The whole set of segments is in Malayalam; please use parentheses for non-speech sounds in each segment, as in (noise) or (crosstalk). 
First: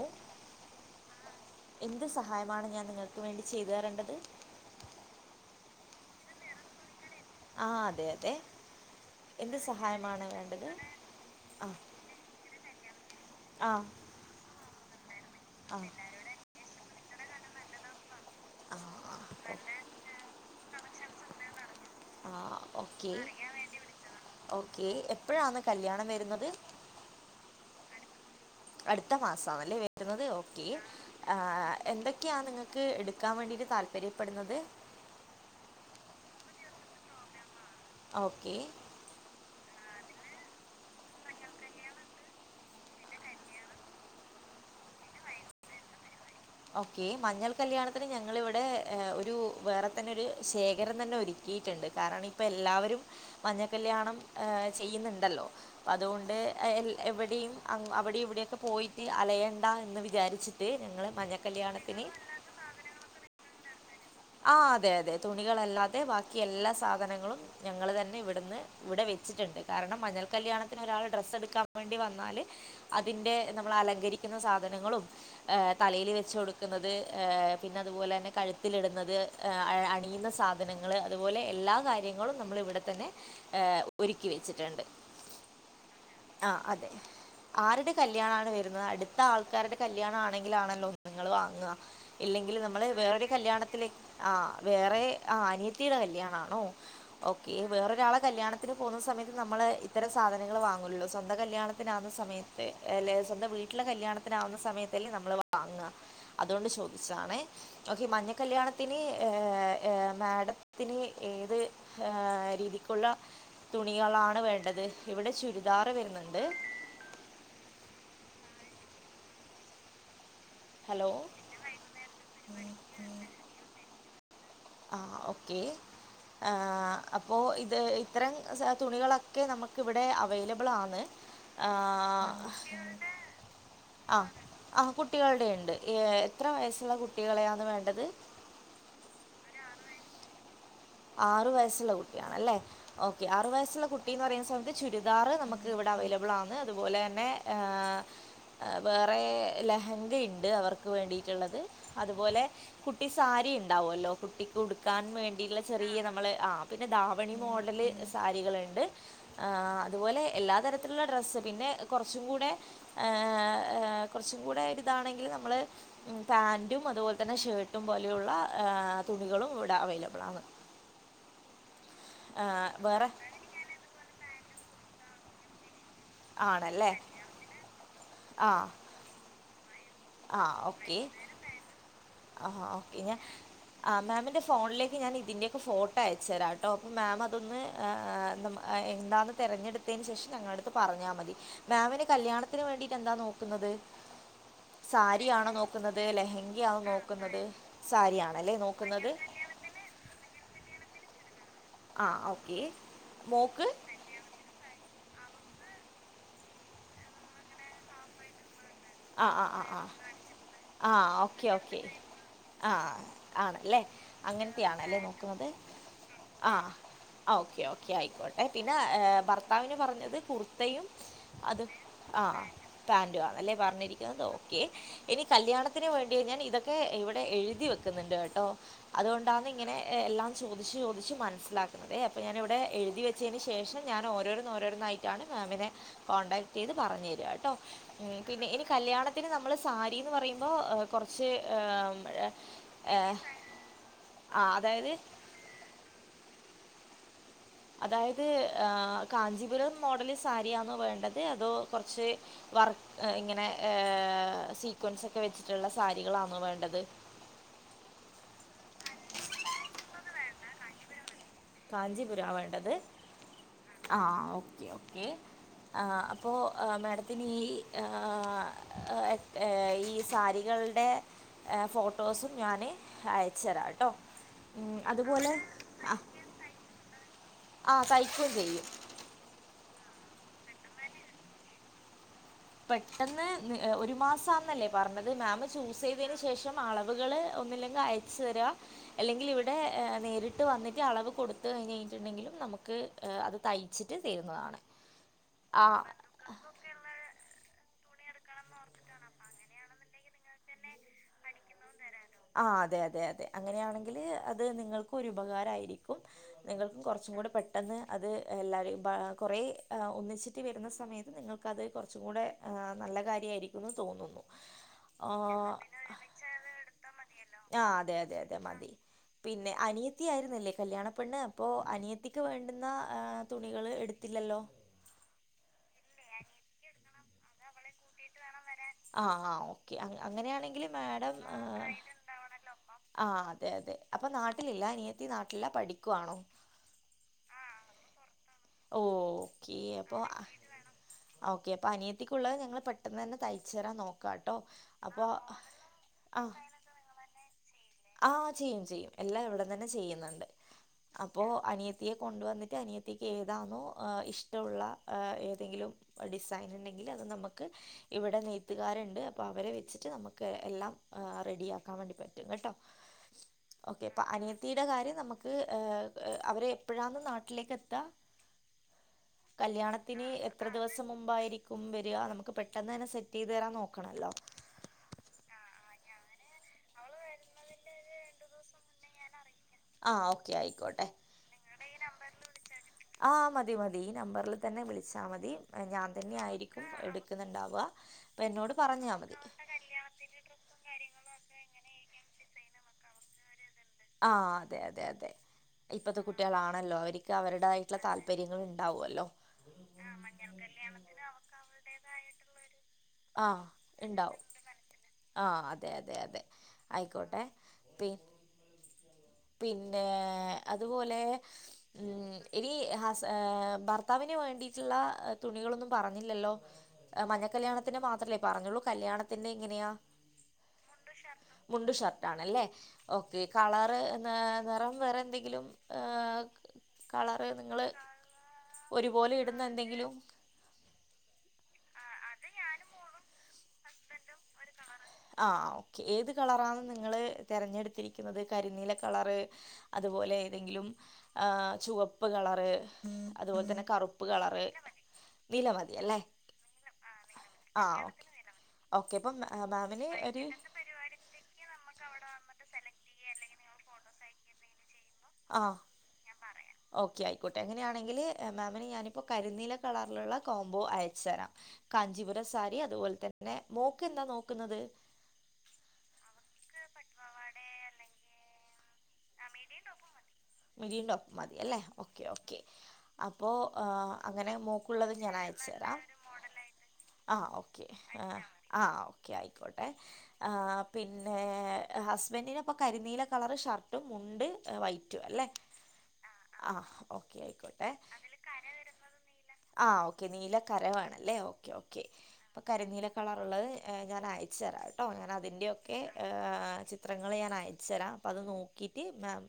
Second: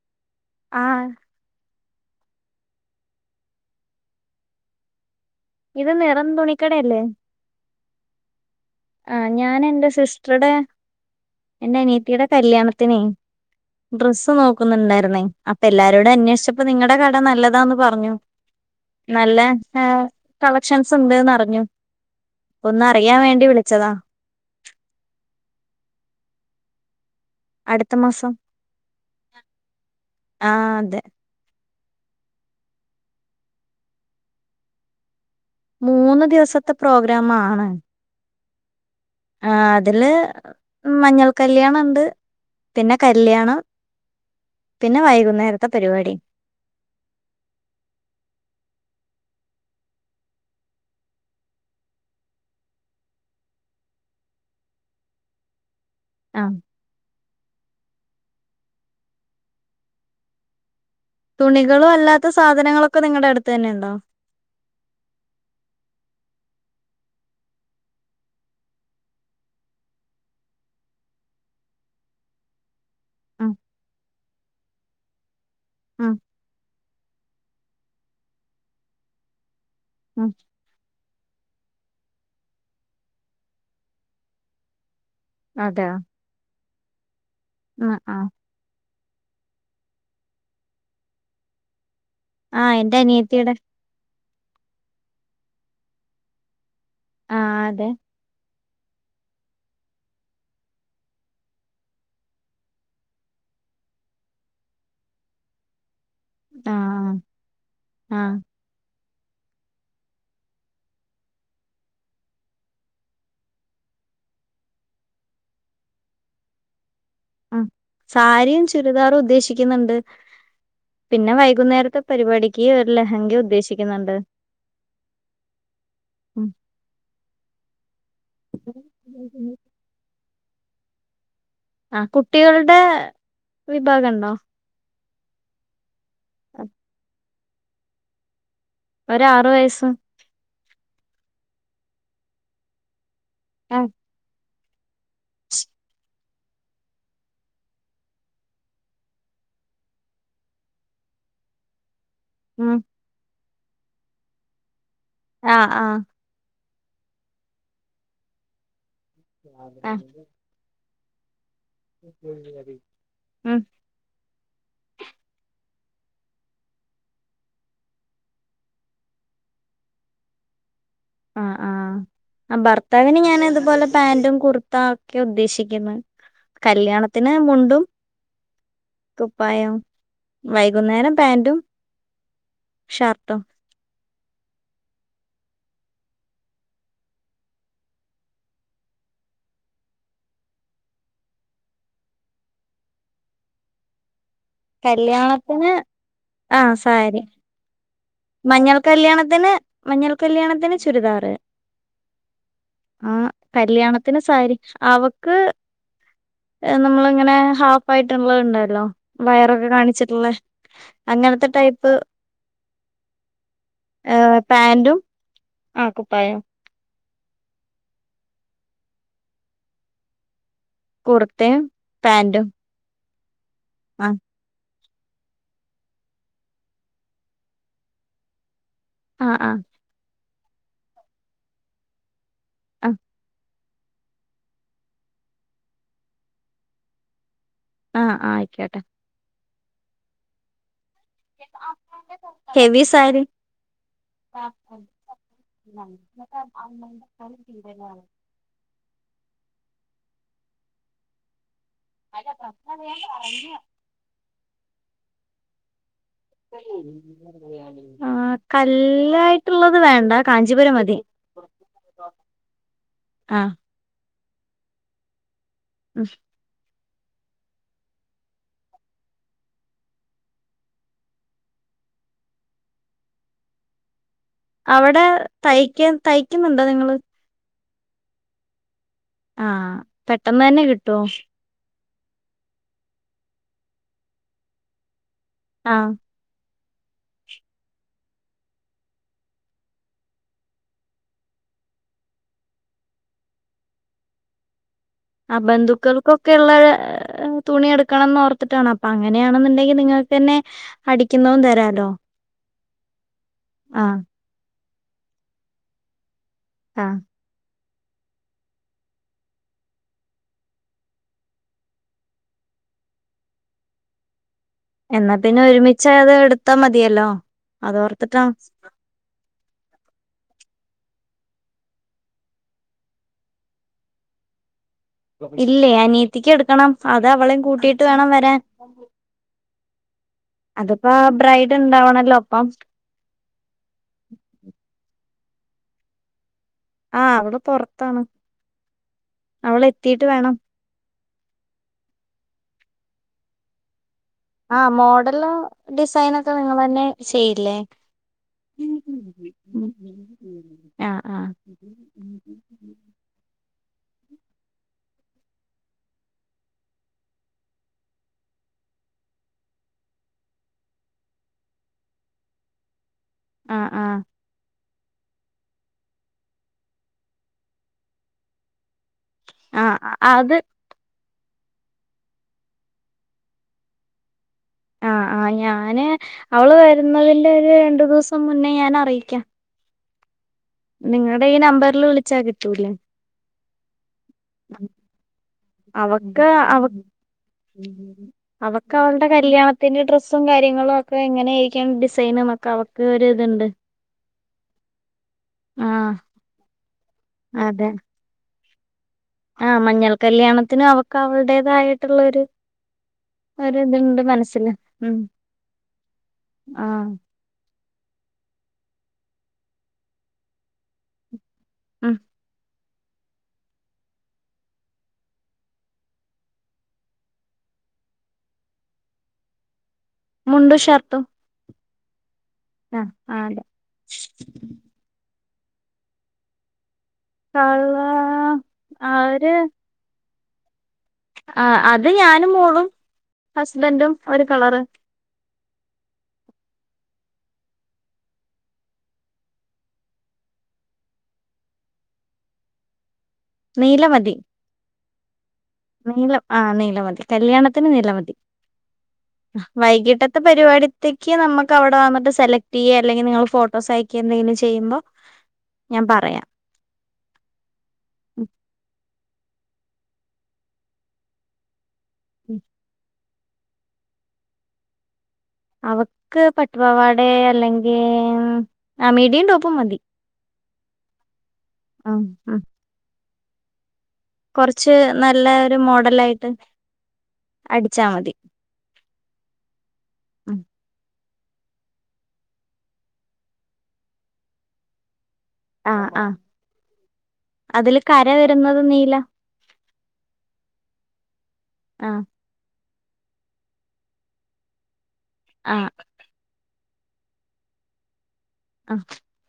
ഏ ആഹ് എന്ത് സഹായമാണ് ഞാൻ നിങ്ങൾക്ക് വേണ്ടി ചെയ്തു തരേണ്ടത് ഇത് നിറം തുണിക്കടയല്ലേ ആഹ് അതെ അതെ ആ എന്ത് ഞാൻ എൻറെ സഹായമാണ് സിസ്‌ട്രെടെ വേണ്ടത് ആ എന്റെ അനിയത്തീടെ കല്യാണത്തി- നെ ആ - ഡ്രെസ് നോക്കുന്നുണ്ടായി ന്നെ അപ്പൊ എല്ലാരോടേം അന്വേഷിച്ചപ്പോ നിങ്ങടെ കട ട നല്ലതാന്ന് പറഞ്ഞു നല്ല ആ കള ക്ഷൻസ് ഉണ്ട്ന്ന് അറിഞ്ഞു ആ ഒന്ന് ഓക്കെ അറിയാൻ വേണ്ടി വിളിക് ഓക്കെ എപ്പോഴാന്ന് കല്യാണം വരുന്നത് അടുത്ത മാസം അടുത്ത മാസണല്ലേ വരുന്നത് ഓക്കെ ആഹ് അതെ ആ എന്തൊക്കെയാ നിങ്ങൾക്ക് എടുക്കാ വേണ്ടിട്ട് താല്പര്യപ്പെടുന്നത് മൂന്ന് ദിവസത്തെ പ്രോഗ്രാമാണ് ഓക്കേ ആ അതില് മഞ്ഞൾ കല്യാണം ഇണ്ട് പിന്നെ കല്യാണം പിന്നെ വൈകുന്നേരത്തെ പരിപാടി ഓക്കെ മഞ്ഞൾ കല്യാണത്തിന് ഞങ്ങള് ഇവിടെ ഒരു വേറെ തന്നെ ഒരു ശേഖരം തന്നെ ഒരുക്കിട്ടുണ്ട് കാരണം ഇപ്പൊ എല്ലാവരും മഞ്ഞൾ കല്യാണം ഏ ചെയ്യുന്നുണ്ടല്ലോ അതുകൊണ്ട് ആഹ് എ എൽ എവടെയും അ ങ്ങ് അവടെ ഇവിടെയൊക്കെ പോയിട്ട് അലയണ്ട എന്ന് വിചരിച്ചിട്ട് ഞങ്ങള് തുണികളും അല്ലാത്ത സാധനങ്ങളൊക്കെ നിങ്ങടെ അടുത്ത് തന്നൊയാ ആഹ് ആ അതെ അതെ തുണികളല്ലാതെ ബാക്കി എല്ലാ സാധനങ്ങളും ഞങ്ങള് തന്നെ ഇവിടുന്ന് ഇവിടെ വെച്ചിട്ട്ണ്ട് കാരണം മഞ്ഞൾ കല്യാണത്തിന് ഒരാൾ ഡ്രസ്സ് എടുക്കാൻ വേണ്ടി വന്നാല് അതിന്റെ ഉം നമ്മൾ അലങ്കരിക്കുന്ന സാധ ധനങ്ങളും തലയില് ഉം വെച്ച് കൊടുക്കുന്നത് പിന്നെ അതുപോലെ തന്നെ കഴുത്തിലിടുന്ന ത് ഏ അണിയുന്ന ഉം സാധനങ്ങള് അതുപോലെ എല്ലാ കാര്യങ്ങളും നമ്മളിവിടെ തന്നെ ഒരുക്കി വെച്ചിട്ടുണ്ട് അതെയോ ആഹ് അതെ ആരുടെ ആഹ് ആഹ് കല്യാണാണ് വരുന്നത് അടു (unintelligible) ആൾക്കാരുടെ കല്യാണം ആണെങ്കിലാണല്ലോ നിങ്ങള് വാങ്ങുക ഇല്ലെങ്കില് ആഹ് നമ്മള് എന്റെ വേറൊരു അനിയത്തിയുടെ കല്യാണത്തിലേ ആ വേറെ ആ അനിയത്തിയുടെ കല്യാണം ആണോ ഓക്കെ ആഹ് അതെ വേറൊരാളെ കല്യാണ ത്തിന് പോകുന്ന സമയത്ത് നമ്മള് ഇത്തരം സാധനങ്ങൾ വാങ്ങുള്ളൂ സ്വന്തം കല്യാണത്തിനാവുന്ന സമയത്ത് അല്ലേ സ്വന്തം വീട്ടിലെ കല്യാണത്തിനാവുന്ന സമയത്തല്ലേ നമ്മള് വാങ്ങ്ക അതുകൊണ്ട് ആഹ് ചോദിച്ചാണെ ഓക്കെ മഞ്ഞ ആഹ് കല്യാണ നീ മാഡത്തിന് ഏത് ഹാ രീതിക്കുള്ള തുണികളാണ് വേണ്ടത് ഇവിടെ ചുരിദാറ് വരുന്നുണ്ട് ഉം സാരിയും ചുരിദാറും ഉദ്ദേശിക്കുന്നുണ്ട് ഹലോ പിന്നെ വൈകുന്നേരത്തെ പരിപാടിക്ക് ഒരു ലഹങ്ക ഉദ്ദേശിക്കുന്നുണ്ട് ആ ഓക്കെ ഉം ആ അപ്പോൾ ഇത് ഇത്തരം തുണികളൊക്കെ നമുക്ക് ഇവിടെ അവൈല ളാണ് ആ കുട്ടികളുടെ വിഭാഗം ഉണ്ടോ ആ കുട്ടികളുടെ ഉണ്ട് എത്ര വയസ്സുള്ള കു കളെയാണ് വേണ്ടത് ഒര് ആറു വയസ് ആറു വയസ്സുള്ള കുട്ടിയാണല്ലേ ഓക്കെ ആറ് വയസ്സുള്ള ആഹ് കുട്ടി എന്ന് പറയുന്ന സമയത്ത് ചുരി ചുരിദാറ് നമുക്ക് ഇവിടെ അവൈല അവൈലബിൾ അതുപോലെ തന്നെ ആ വേറെ ലഹങ്ക ഇണ്ട് അവർക്ക് വേണ്ടിയിട്ടുള്ളത് അതുപോലെ ഉം കുട്ടി സാരി ഇ ഉണ്ടാവുമല്ലോ കുട്ടിക്കു ഉടു കുടിക്കാൻ വേണ്ടിയുള്ള ആഹ് ചെറിയ ആഹ് നമ്മള് ആ പിന്നെ ദാവണി മോഡല് സാരികളുണ്ട് ആ ആഹ് അതുപോലെ എല്ലാ തര നല്ല ഡ്രസ്സ് ഉണ്ട് പിന്നെ കുറച്ചും കൂടെ ഉം ആ കുറച്ച് കൂടെരിതാണെങ്കിൽ നമ്മള് പാന്റും അതുപ്പോലെത്തന്നെ ഷേർട്ടും പോലെയുള്ള തുണികളുമിവിടെ അവൈലബിളാണ്. ആഹ് ആഹ് ആ വേറെ ഭർത്താവിന് ഞാനതുപ്പോലെ പാന്റും കുർ ഇഉദ്ദേശിക്കുന്ന് ആണല്ലേ കല്യാണത്തിന് മുണ്ടും ആ കുപ്പായം ആ ഓക്കെ ആ ഓക്കെ ഷർട്ടും ആ മാമ്മിന് ഫോണിലേക്ക് ഞാനിതിന്റെയൊക്കെ ഫോട്ടോ അയച്ച് തരാം ട്ടോ. അപ്പൊ മാം അതൊന്ന് എന്താന്ന് തെരഞ്ഞെടുത്തേന് ശേഷം ഞങ്ങളെടുത്ത് പറഞ്ഞാ മതി. മാമ്മിന് കല്യാണത്തിന് വേണ്ടിട്ട് എന്താ നോക്കുന്നത്? സാരിയാണോ കല്യാണത്തിന് നോക്കുന്നത്, ആഹ് ലെഹങ്കയാവോ സാരി നോക്കുന്നത്? സാരിയാണല്ലേ മഞ്ഞൾ നോക്കുന്നത് കല്യാണത്തിന് ചുരിദാറ് ആ ഓക്കെ ആ മോൾക്ക് കല്യാണത്തിന് സാരി. അവ ക്ക് നമ്മെളിങ്ങനെ ഹാഫായിട്ടുള്ളത് ണ്ട ആ ആ ആ വയറൊക്കെ ആ കാണിച്ചിട്ടൊള്ളേ അങ്ങനത്തെ ടൈപ്പ് ആഹ് ആണല്ലേ പാന്റും അങ്ങനത്തെയാണല്ലേ നോക്കുന്നത്? ആ കുപ്പായം ആ ഓക്കെ ഓക്കെ ആയിക്കോട്ടെ. പിന്നെ ഭർത്താവിന് പറഞ്ഞത് കുർ യും അത് കുർത്തയും ആ പാന്റും പാൻ അതല്ലെ പ ആ നികിന്ത് ഓക്കെ ഇനി കല്യാണത്തിന് വേണ്ടി. ഞാനിതൊക്കെ ഇവടെ എഴുതി വെക്കുന്നുണ്ട് കേട്ടോ. ആ ആ അതുകൊണ്ടാന്നിങ്ങനെയെല്ലാം. ചോദിച്ചു ചോദിച്ചു മനസ്സിലാക്കുന്നതേ ഞാനിവിടെ എഴുതി വെച്ചേന് ശേഷം ഞാൻ ഓരോരുന്ന് ഓരോരുനിന്നായിട്ടാണ് മാമ്മിനെ കോൺടാക്ട് ചെയ്ത് പറഞ്ഞു തരാട്ടോ. ആഹ് ആയിക്ക കല്യാണത്തിന് നമ്മള് സ സാരീന്ന് പറയുമ്പോ കൊറച്ച് ഹെവി ഏ സാരി ആ അതായത് അമ്മേന്റേ അതായത് ആഹ് കാഞ്ചീപുരം മോഡല് സാരിയാന്നോ വേണ്ടത്. അതോ? കൊറച്ച് വർക്ക് ഇങ്ങനെ ഏഹ് സീക്വൻസൊക്കെ വെച്ചിട്ടുള്ള സാ- ആ കല്ലായിട്ടുള്ളത് വേണ്ട കാഞ്ചീപുരം മതി കാഞ്ചീപുര വേണ്ടത് ആ ആഹ് ഒ കെ ഒ കെ ആ അപ്പൊ മാഡത്തി ഈ ഈ സാരികളുടെ ഫോട്ടോസും ഞാന് അയച്ചു തരാട്ടോ അവിടെ തയ്ക്ക ത ക്കുന്നുണ്ടോ നിങ്ങള് ആ തൈക്കോ ചെയ്യും. ആ പെട്ടെന്ന് തന്നെ കിട്ടോ പെട്ടെന്ന് ഒരു മാസംമാന്നല്ലേ പറഞ്ഞത് അതെ മാമം ചൂസ് ആഹ് ചെയ്തതിന് ശേഷം അളവുകൾ ഒന്നില്ലെങ്കിൽ അയച്ചു തരിക അല്ലെങ്കിൽ ഇവിടെ നേരിട്ട് വന്നിട്ട് അളവ് കൊടുത്ത കഴിഞ്ഞ് കഴിഞ്ഞിട്ടുണ്ടെങ്കിലും നമുക്ക് അത് തയ്ച്ചിട്ട് തരുന്നതാണ്. ആ ബന്ധുക്കൾക്കൊക്കെള്ള തുണി എടുക്കണന്ന് ഓർത്തിട്ടാണ് അപ്പൊ അങ്ങനെയാണെന്നുണ്ടെങ്കിൽ നിങ്ങൾക്ക് തന്നെ അടിക്കുന്നതും തരാല്ലോ. ആ അതെ അതെ അതെ അങ്ങനെയാണെങ്കിൽ അത് നിങ്ങൾക്ക് ഒരുഉപകാരായിരിക്കും നിങ്ങൾക്ക് ആഹ് കുറചുക്കൂടെ പ പെട്ടെന്ന് അത് എല്ലാരും കുറേ ഒന്നിച്ചിട്ട് വരുന്ന സമയത്ത് നിങ്ങൾക്കത് കുറച്ചു കൂടെ നല്ല കാര്യമായിരിക്കുമെന്ന് തോന്നുന്നു. എന്നാ പിന്നെ ഒരുമിച്ച അത് എടുത്താ മതി ആ അതെ അതെ അതെ മതി പിന്നെ അനിയത്തി ആയിരുന്നല്ലേ കല്യാണ പെണ്ണ് അപ്പൊ അനിയത്തിക്ക് വേണ്ടുന്ന തുണികള് എടുത്തില്ലല്ലോ ഇല്ലേ അനീത്തിക്ക് എടുക്കണം അത് അവളയും കൂട്ടിട്ട് വേണം വരാൻ ആ ആ ഓകെ അങ്ങനെയാണെങ്കിൽ അതിപ്പോ മാഡം ബ്രൈഡ് ഉണ്ടാവണല്ലോ അപ്പം ആ അതെ അതെ അപ്പൊ നാട്ടിലില്ല നാട്ടില പഠിക്കുവാണോ ആ അവള് പൊറത്താണ് ഓ ഓക്കേ അപ്പൊ വേണം ഓക്കെ അപ്പൊ അനിയത്തിക്കുള്ളത് ഞങ്ങള് പെട്ടെന്ന് തന്നെ തയ്ചെരാൻ നോക്ക ആഹ മോഡല് ആ ഡിസൈനൊക്കെ നിങ്ങളന്നെ ചെയ്യില്ലേ ആ ചെയ്യും ചെയ്യും എല്ലാം ഇവിട ന്നെ ചെയ്യുന്നുണ്ട് ആഹ് അപ്പോ ആഹ് അനിയത്തിയെ കൊണ്ടുവന്നിട്ട് അനിയത്തിക്ക് ഏതാണോ ഇഷ്ടള്ള ഏതെങ്കിലും ഡിസൈൻ ണ്ടെങ്കിൽ അത് നമുക്ക് ഇവിടെ നെയ്ത്തുകാരുണ്ട് അപ്പോൾ അവരെ വെച്ചിട്ട് നമുക്ക് എല്ലാം റെഡിയാക്കാൻ വേണ്ടി പറ്റും കേട്ടോ ആഹ് ഓക്കെ ആഹ് പ്പ അനിയ ഇ കാര്യം നമുക്ക് അവരെ എപ്പോഴാന്ന് നാട്ടിലേക്ക് എത്താ ആഹ് കല്യാണത്തിന് അത് എത്ര ദിവസം മുമ്പായി വര നമുക്ക് പെട്ടെന്ന് തന്നെ സെറ്റ് ചെയ്ത് തരാൻ നോക്കണല്ലോ ആഹ ആഹ ഞാന് അവള് വരുന്നതിന്റെ ഒരു രണ്ടു ദിവസം മുന്നേ ഞാൻ അറിയിക്കാം ആ ഓ നിങ്ങളുടെ ഈ നമ്പറിൽ വിളിച്ചാ കിട്ടൂല്ലേ തി മതി നമ്പറിൽ തന്നെ വിളിച്ചാൽ മതി ഞാൻ തന്നെ അവക്ക് ആയിരിക്കും എടുക്കുന്നുണ്ടാവുക അപ്പം എന്നോട് പറഞ്ഞാൽ അവളടെ മതി കല്യാണത്തിന്റെ ഡ്രെസ്സും കാര്യങ്ങളും ഒക്കെ എങ്ങനെരിക്ക സൈനക്കെ അവക്ക് ഒര് ഇതുണ്ട് ആ അതെ അതെ അതെ ആഹ് ഇപ്പത്തെ കുട്ടികളാണല്ലോ അവർക്ക് അവരുടതായിട്ടുള്ള താല്പര്യങ്ങള ഉണ്ട് ഉണ്ടാവുമല്ലോ ആഹ മഞ്ഞൾ കല്യാണത്തിനും അവക്ക് അവളടേതായിട്ടുള്ള ഒരു ആ ഒ ഇതുണ്ട് ഉണ്ടാവും മനസ്സില് ഉം ആ അതെ ആഹ പിന്നെ പിന്നെ അതുപോലെ ഉം ഇനി ഹ ഹ ഭർത്താവിന് വേണ്ടിയിട്ടുള്ള തുണികളൊന്നും പറഞ്ഞില്ലല്ലോ മഞ്ഞ കല്യാണത്തിന്ടെ മാത്രമല്ലേ പറഞ്ഞുള്ളൂ കല്യാണത്തിന്റെറെ എങ്ങനെയാ മുണ്ടു ഷർട്ടും മുണ്ടും ഷർട്ടും ആണല്ലേ ആഹ് ഓക്കെ ആഹ് അതെ കളർ നിറം വേറെ എന്തെ ങ്കിലും കളറ് നിങ്ങള് കള ഒരുപോലെ ഇടുന്ന എന്തെങ്കിലും ആ അത് ഞാനും മോളും ഹസ്ബൻറും ഒരു കളറ് ആ ഓക്കെ ഏത് കളറാണ് നിങ്ങൾ തിരഞ്ഞെടുത്തിരിക്കുന്നത് കരിനീല കളറ് അതുപോലെ ഏതെങ്കിലുംആ ചുവപ്പ് കളറ് അതുപോലെ തന്നെ നീല കറുപ്പ് മതി കളർ നീല ആ നീലമതി ആ കല്യാണത്തിന് ഓക്കെ നിലമതി ഓക്കെ അപ്പം മ മാ- മാമിന് വൈകിട്ടത്തെ ഒരു പരിപാടത്തേക്ക് നമുക്ക് അവിടെ വന്നട്ട് സെലക്ട് ചെയ്യാം അല്ലെങ്കിൽ നിങ്ങൾ ഫോട്ടോ സയക്ക് എന്തെങ്കിലും ചെയ്യുമ്പോ ആ ഞാൻ പറയാം ഓക്കെ ആയിക്കോട്ടെ അങ്ങനെയാണെങ്കിൽ ഉം, മാമിന് ഞ ഇപ്പൊ കരിനീല കളറിലുള്ള കോംബോ അയച്ചു തരാം കാഞ്ചീപുര ഉം. സാരി അതുപോലെ തന്നെ പിന്നെ മോക്ക്ന്താ നോക്കുന്നത് അവക്ക് പട്ടുപവാടെ അല്ലെങ്കിൽ ഉമ് ആ മീടീം ടോപ്പും മതി മിടീം ടോപ്പും മതി അല്ലേ ഉം ഓക്കേ ഓക്കേ ഉം അപ്പോ ആ അങ്ങനെ കുറച്ച് മോക്കുള്ളതും ഞാൻ നല്ല അയച്ചു ഒരു തരാം മോഡലായിട്ട് ആ ഓക്കെ അടിച്ചാ ആ മതി ആ ഓക്കെ ആയിക്കോട്ടെ ആ ഉം. പിന് പിന്നെ ഹസ്ബന്റിനപ്പ കരിനീല കളർ ഷർട്ടും മുണ്ട് വൈ റ്റും അല്ലേ ആ ഓക്കേ ആയിക്കോട്ടെ അതില് കര വരുന്നത് നീല ആ ഓക്കെ നീലക്കരവേണല്ലേ ഓക്കേ ഓക്കെ ആ കര നീലക് കളറ്ള്ളത് ഞാൻ അയച്ചു തരാം ട്ടോ ഞാൻ ആ അതിൻ്റെയൊക്കെ ഹ് ചിത്രങ്ങള് ഞാൻ അയച്ചരാം അത് ആ നോക്കിറ്റ് മാം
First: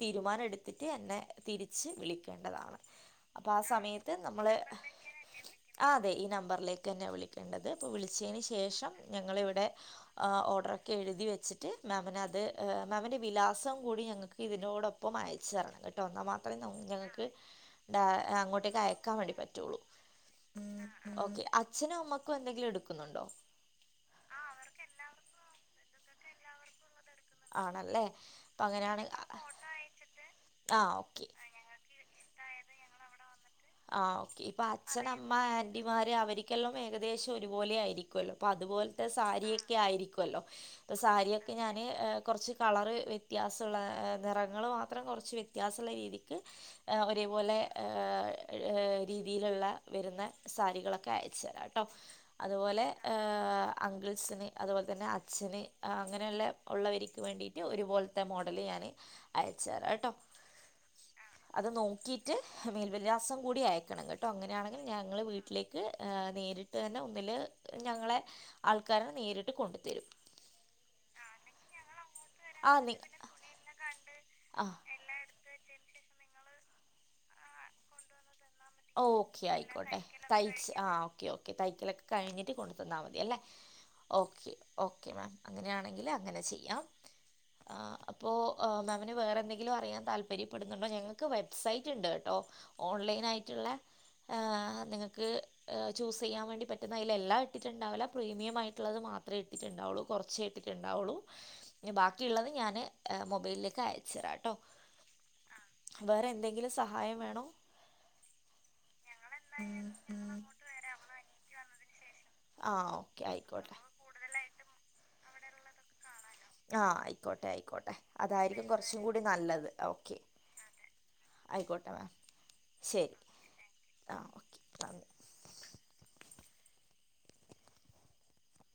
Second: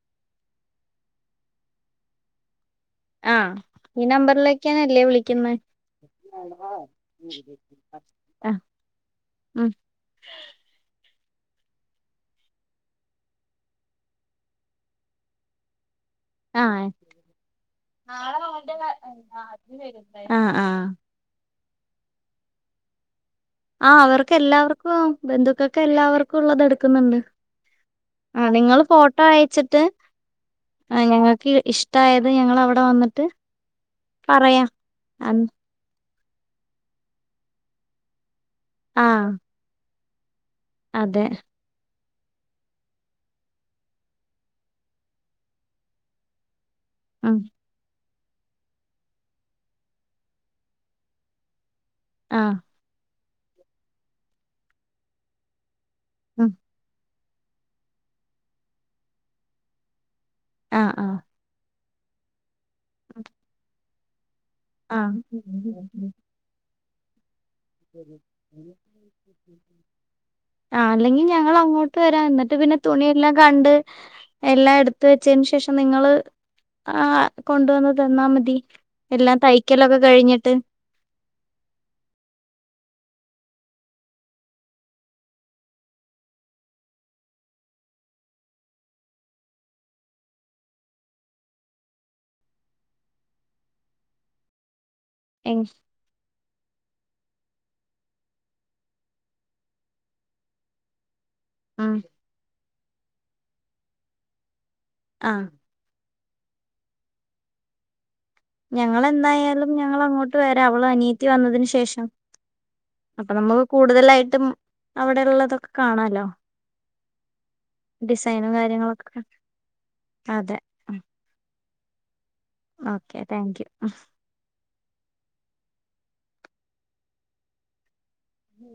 തീരുമാനെട്ത്തിറ്റ് എന്നെ തിരിച്ച് വിളിക്കേണ്ടതാണ് അപ്പൊ ആ ഈ സമയത്ത് നമ്മള് നമ്പറിലേക്കാണല്ലേ വിളിക്കുന്നത് ആ അതെ ഈ നമ്പറിലേക്ക് തന്നെ വിളിക്കേണ്ടത് അപ്പ വിളിച്ചതിന് ആ ശേഷം ഞങ്ങളിവിടെ ഉം ഓഡരൊക്കെ എഴുതി വെച്ച ച്ചിട്ട് മാമിനത്എ മാമിന്റെ വിലാസം കൂടിങ്ങങ്ങക്ക് ഇതി നൊടൊപ്പം അയച്ച് തരണം കെട്ടോ ട്ടൊ ന്നാൽ മാത്രേ ആ ഞങ്ങക്ക് ഡ നാളെ അവന്റെ അങ്ങോട്ടേക്ക് ക- അയക്കാൻ വേണ്ടി ആ പറ്റൊള്ളൂ അതിന് വരുന്നുണ്ടായിരുന്നു. ആ ആ അച്ഛനുമ്മ ക്കും എന്തെങ്കിലും എട്ക്കുന്നുണ്ടോ ആ അവർക്കെല്ലാവർക്കും ബന്ധുക്കക്കെല്ലാവർക്കും ഉള്ളത് എട് ക്ക്ന്ന്ണ്ട് ആണല്ലേ ആ അപ്പം നിങ്ങള് അങ്ങനെയാണ് ഫോട്ടോ അയച്ച്ട്ട് ആ ഞങ്ങക്ക് ഇഷ്ട്ടായത് ഞങ്ങളവ് വട വന്നിട്ട് ആ ഓക്കെ ഇപ്പ പറയാം അച്ഛൻ, അമ്മ, അൻ- ആന്റിമാര് അവര് ഓരിക്കെല്ലാം ഏകദേശം ഒരുപോലെ ആയിരിക്കുല്ലോ അപ്പം അതുപോലത്തെ ആ സാരിയൊക്കെ ആയിരിക്കും വല്ലോ പ്പോ അതെ സാരിയൊക്കെ ഞാന് കൊറച്ച് കളർ വ്യത്യാസള്ള നിറങ്ങള് മാത്രം കൊറച്ച് വ്യത്യാസള്ള രീതിക്ക് ഉം, ഒരേപോലെ ഹ് രീതിയില്ള്ള വര്ന്ന സാരികളൊക്കെ അയച്ച് തരാട്ട ട്ടോ ആ അതുപോലെ അങ്കിൾസിന് അതുപോലെ തന്നെ അച്ഛന് അങ്ങനെഉള്ള ഉം, ഉള്ളവര് ക്ക് വേണ്ടിയിട്ട് ഒര്പോലത്തെ മോഡല് ഞാൻ അയച്ച തരാട്ടോ ആഹ് ആഹ് അത് നോക്കിയിറ്റ് മേൽവിലാസം കൂടി അയക്കണം കേട് ട്ടോ അങ്ങനെണെങ്കിൽ ആ ഞങ്ങൾ വീട്ടിലേക്ക് നേരിട്ട് തന്നെ ഒന്നില് കൊണ്ടുത്തരും ആ അല്ലെങ്കി ഞങ്ങൾ അങ്ങോട്ട് വരാ എന്നിട്ട് ആ പിന്നെ നി തുണെല്ലാം കണ്ട് ആ എല്ലാം എടുത് വെച്..... അതിനന് ശേഷം നിങ്ങള് ആ കൊണ്ടുതന്നാൽ മതി എല്ലാം ഓക്കെ ആയിക്കോട്ടെ തയ്ക്കലൊക്കെ കഴിഞ്ഞിട്ട് തയ്ച്ച് ആ ഓക്കെ ഓക്കെ തയ്ക്കലൊക്കെ കഴിഞ്ഞിട്ട് കൊട്.... അല്ല ഓക്കെ ഓക്കെ മാ അങ്ങനണങ്കിൽ അങ്ങനെമേമിന് മ വേറെന്തെങ്കിലും അറിയാൻ താല്പര്യപ്പെുന്നുണ്ടോ ഞങ്ങൾക്ക് വെബ്സൈറ്റ് ഉണ്ട് കേട്ടോ ഓൺലൈൻയായിട്ടു.... യിട്ടുള്ള ആ നിങ്ങ... ക്ക് എങ്- ചൂസ് ചെയ്യാൻ വേണ്ടി പറ്റുന്ന എന്ന അതില എല്ലാം ഇട്ടിട്ടുണ്ടാവില്ല പ്രമിയമായിട്ടുള്ളത് മാത്രമേ ഇട്ടിട്ടണ്ടാവുള്ളൂ കുറചേ ഇട്ടിട്ടുണ്ടാവുള്ളൂ ഉം, ബാക്കിയുള്ളത് ഞാന് മൊബൈലിലേക്ക് അയച്ചു തരാ കേട്ടോ ആ വേറെ എന്തെങ്കിലും സഹായം വേണോ? ഞങ്ങെന്തായാലും ഞങ്ങ അങ്ങോട്ട് വരാ അവള് അനിയത്തി വന്നതിന് ശേ.... ശേഷം ആഹ് ഓക്കെ അപ്പൊ നമ്മുക്ക് ആയിക്കോട്ടെ കൂടുതലായിട്ടും അവിടെ ഉള്ള..... തൊക്കെ കാണാലോ ആ ആയിക്കോട്ടെ ആയിക്കോട്ടെ ഡിസൈനും അതായിരിക്കും കൊറച്ചും കാര്യങ്ങളൊക്കെ കൂടി നല്ലത് ഓക്കെ ആയിക്കോട്ടാ മാമ ഓക്കേ താങ്ക് യു ഓക്കെ നന്ദി ഉം